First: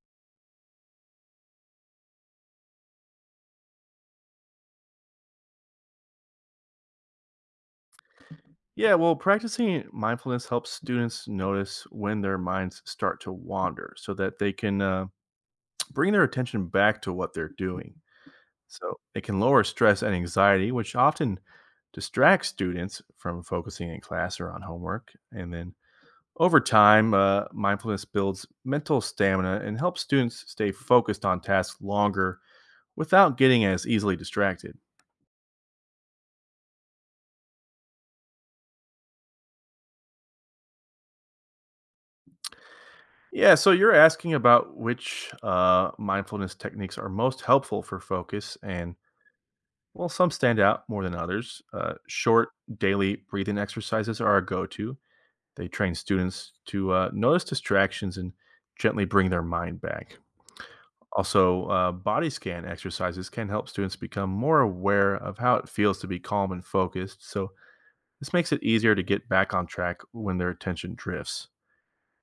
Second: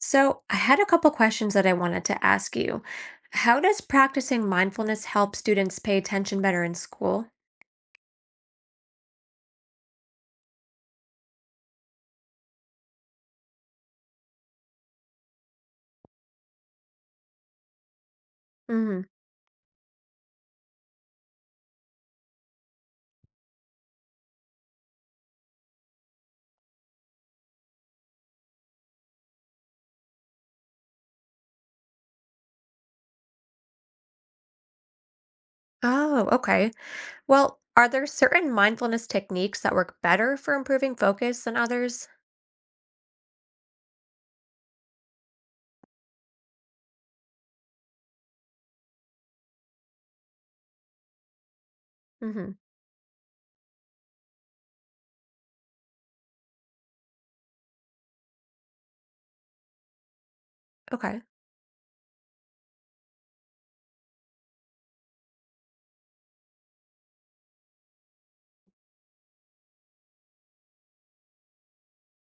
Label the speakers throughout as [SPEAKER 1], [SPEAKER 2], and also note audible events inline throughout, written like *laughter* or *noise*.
[SPEAKER 1] So, I had a couple questions that I wanted to ask you. How does practicing mindfulness help students pay attention better in school?
[SPEAKER 2] Yeah, well, practicing mindfulness helps students notice when their minds start to wander so that they can bring their attention back to what they're doing. So
[SPEAKER 1] Hmm.
[SPEAKER 2] it can lower stress and anxiety, which often distracts students from focusing in class or on homework. And then over time, mindfulness builds mental stamina and helps students stay focused on tasks longer without getting as easily distracted.
[SPEAKER 1] Oh, okay. Well, are there certain mindfulness techniques that work better for improving focus than others?
[SPEAKER 2] Yeah, so you're asking about which mindfulness techniques are most helpful for focus, and well, some stand out more than others. Short
[SPEAKER 1] Hmm.
[SPEAKER 2] daily breathing exercises are a go to. They train students to notice distractions and gently bring their mind back.
[SPEAKER 1] Okay.
[SPEAKER 2] Also, body scan exercises can help students become more aware of how it feels to be calm and focused. So, this makes it easier to get back on track when their attention drifts.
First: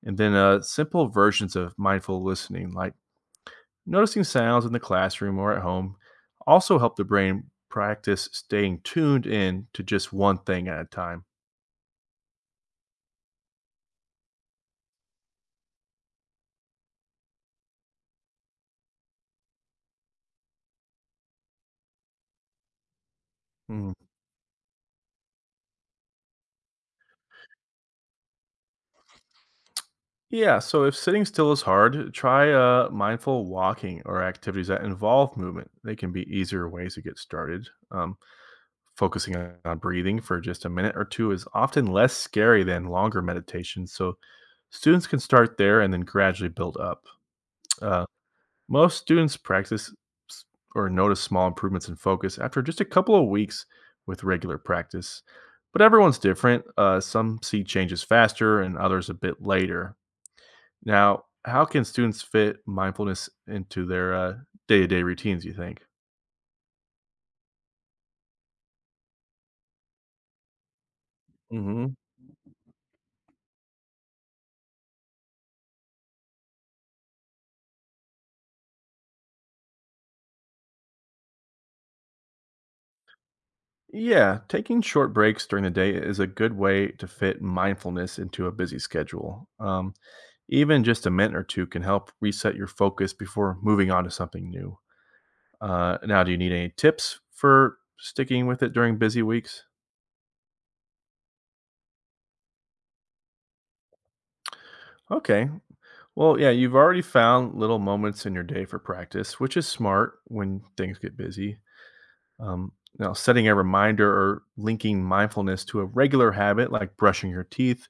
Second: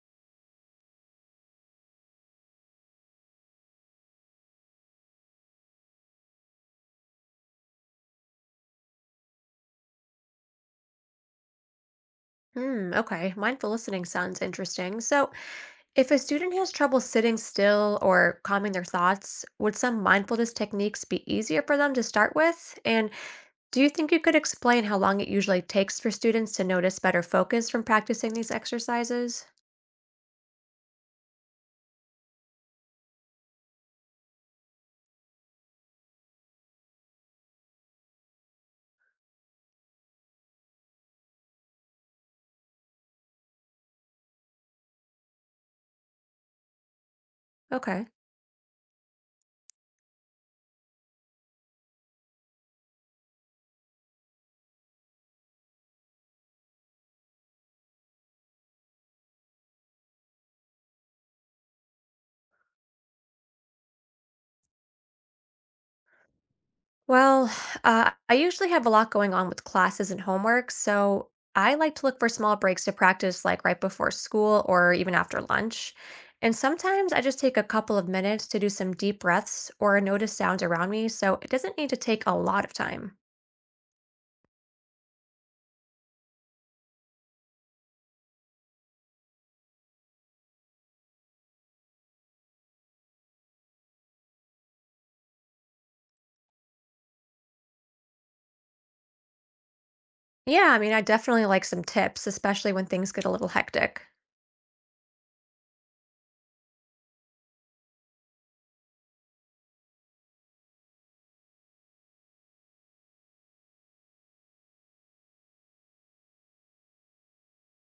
[SPEAKER 2] And then, simple versions of mindful listening, like noticing sounds in the classroom or at home also help the brain practice staying tuned in to just one thing at a time.
[SPEAKER 1] Hmm, okay. Mindful listening sounds interesting. So, if a student has trouble sitting still or calming their thoughts, would some mindfulness techniques be easier for them to start with? And do you
[SPEAKER 2] Mm.
[SPEAKER 1] think you could explain how long it usually takes for students to notice better focus from practicing these exercises?
[SPEAKER 2] Yeah, so if sitting still is hard, try mindful walking or activities that involve movement. They can be easier ways to get started. Focusing on breathing for just a minute or two is often less scary than longer meditations, so students can start there and then gradually build up. Uh,
[SPEAKER 1] Okay.
[SPEAKER 2] Most students practice s- or notice small improvements in focus after just a couple of weeks with regular practice, but everyone's different. Some see changes faster and others a bit later. Now, how can students fit mindfulness into their day to day routines, you think?
[SPEAKER 1] Well, *sighs* I usually have a lot going on with classes and homework, so I
[SPEAKER 2] hmm
[SPEAKER 1] like to look for small breaks to practice, like right before school or even after lunch. And sometimes I just take a couple of minutes to do some deep breaths or notice sounds around me, so it doesn't need to take a lot of time.
[SPEAKER 2] Yeah, taking short breaks during the day is a good way to fit mindfulness into a busy schedule. Even just a minute or two can help reset your focus before moving on to something new. Now, do you need any tips for sticking with it during busy weeks?
[SPEAKER 1] Yeah, I mean, I definitely like some tips, especially when things get a little hectic.
[SPEAKER 2] Okay. Well, yeah, you've already found little moments in your day for practice, which is smart when things get busy. Um, Now, setting a reminder or linking mindfulness to a regular habit like brushing your teeth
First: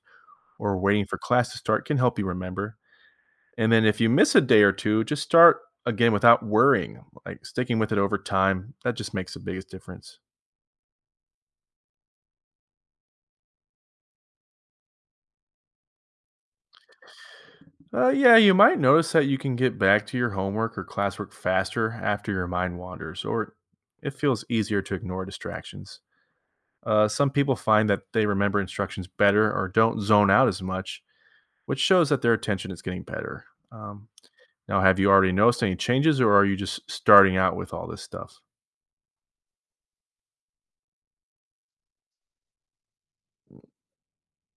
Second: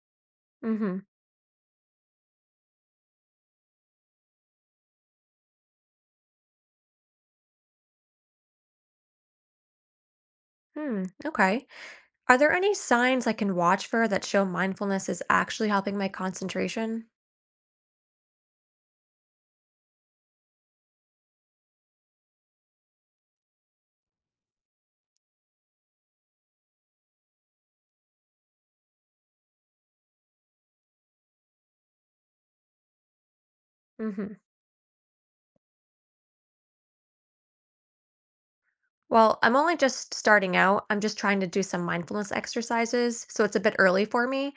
[SPEAKER 2] or
[SPEAKER 1] Mm-hmm.
[SPEAKER 2] waiting for class to start can help you remember. And then if you miss a day or two, just start again without worrying. Like sticking with it over time, that just makes the biggest difference.
[SPEAKER 1] Hmm. Okay. Are there any signs I can watch for that show mindfulness is actually helping my concentration?
[SPEAKER 2] Yeah, you might notice that you can get back to your homework or classwork faster after your mind wanders, or it feels easier to ignore distractions. Some people find that they remember instructions better or don't zone out as much, which shows that their attention is getting better. Um,
[SPEAKER 1] Hmm.
[SPEAKER 2] Now, have you already noticed any changes, or are you just starting out with all this stuff?
[SPEAKER 1] Well, I'm only just starting out. I'm just trying to do some mindfulness exercises, so it's a bit early for me.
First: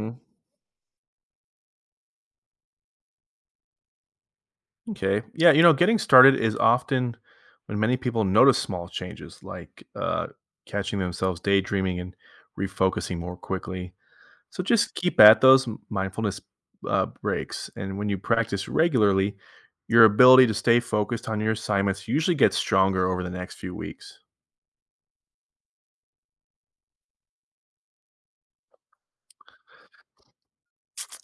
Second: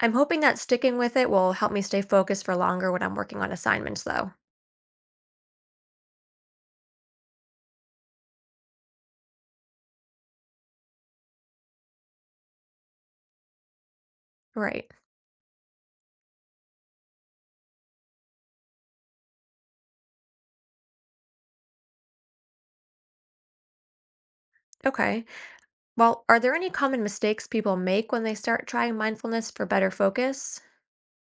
[SPEAKER 1] I'm hoping that sticking with it will help me stay focused for longer when I'm working on assignments, though.
[SPEAKER 2] Okay. Yeah, you know, getting started is often when many people notice small changes, like catching themselves daydreaming and refocusing more quickly. So
[SPEAKER 1] Right.
[SPEAKER 2] just keep at those mindfulness breaks. And when you practice regularly, your ability to stay focused on your assignments usually gets stronger over the next few weeks.
[SPEAKER 1] Okay. Well, are there any common mistakes people make when they start trying mindfulness for better focus?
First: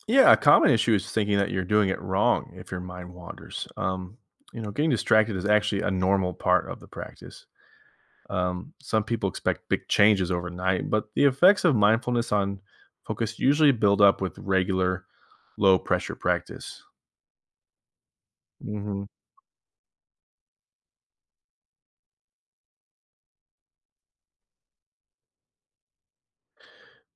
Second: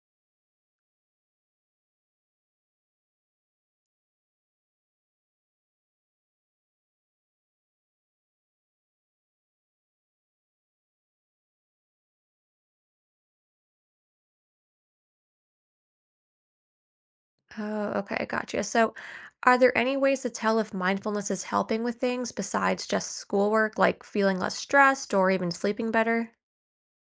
[SPEAKER 2] Yeah, a common issue is thinking that you're doing it wrong if your mind wanders. You know, getting distracted is actually a normal part of the practice. Some people expect big changes overnight, but the effects of mindfulness on focus usually build up with regular low pressure practice.
[SPEAKER 1] Oh, okay, gotcha. So,
[SPEAKER 2] Mhm.
[SPEAKER 1] are there any ways to tell if mindfulness is helping with things besides just schoolwork, like feeling less stressed or even sleeping better?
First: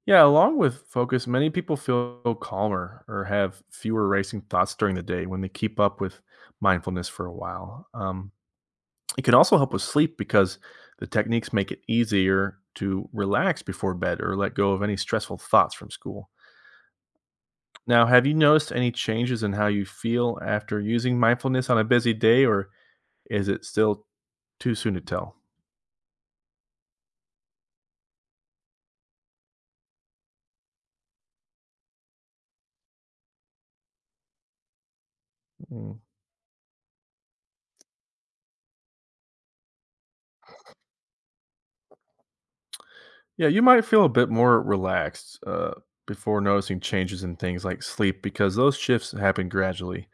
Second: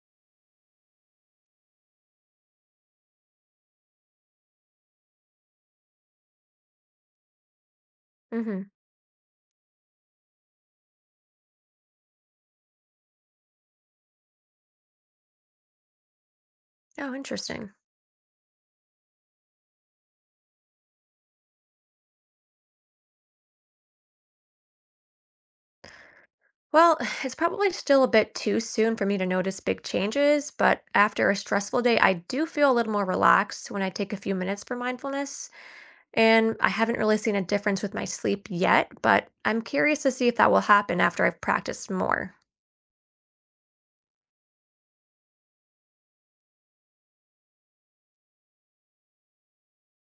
[SPEAKER 2] Yeah, along with focus, many people feel calmer or have fewer racing thoughts during the day when they keep up with mindfulness for a while.
[SPEAKER 1] Mm-hmm.
[SPEAKER 2] It can also help with sleep because the techniques make it easier to relax before bed or let go of any stressful thoughts from school.
[SPEAKER 1] Oh, interesting.
[SPEAKER 2] Now, have you noticed any changes in how you feel after using mindfulness on a busy day, or is it still too soon to tell?
[SPEAKER 1] Well, *laughs* *sighs* it's probably still a bit too soon for me to notice big changes, but after a stressful day, I do feel a little more relaxed when I take a few minutes for mindfulness.
[SPEAKER 2] Mm.
[SPEAKER 1] And I haven't really seen a difference with my sleep yet, but I'm curious to see if that will happen after I've practiced more.
[SPEAKER 2] Yeah, you might feel a bit more relaxed before noticing changes in things like sleep because those shifts happen gradually.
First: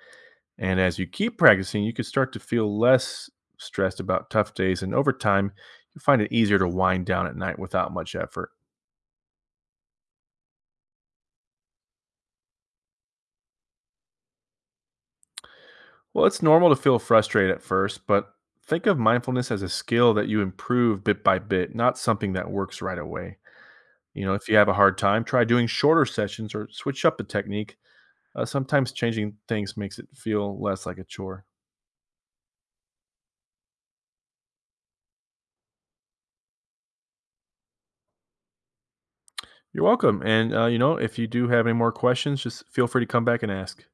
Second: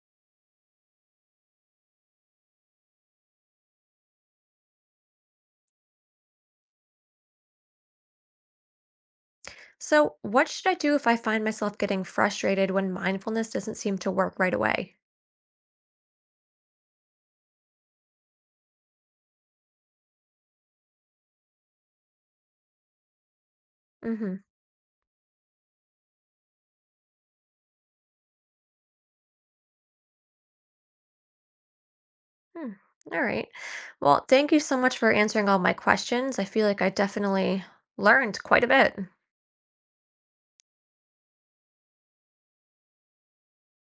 [SPEAKER 2] And as you keep practicing, you can start to feel less stressed about tough days. And over time, you find it easier to wind down at night without much effort.
[SPEAKER 1] So, what should I do if I find myself getting frustrated when mindfulness doesn't seem to work right away?
[SPEAKER 2] Well, it's normal to feel frustrated at first, but think of mindfulness as a skill that you improve bit by bit, not something that works right away. You know,
[SPEAKER 1] Mm-hmm.
[SPEAKER 2] if you have a hard time, try doing shorter sessions or switch up the technique. Sometimes changing things makes it feel less like a chore.
[SPEAKER 1] Hmm. All right. Well, thank you so much for answering all my questions. I feel like I definitely learned quite a bit.
[SPEAKER 2] You're welcome. And, you know, if you do have any more questions, just feel free to come back and ask.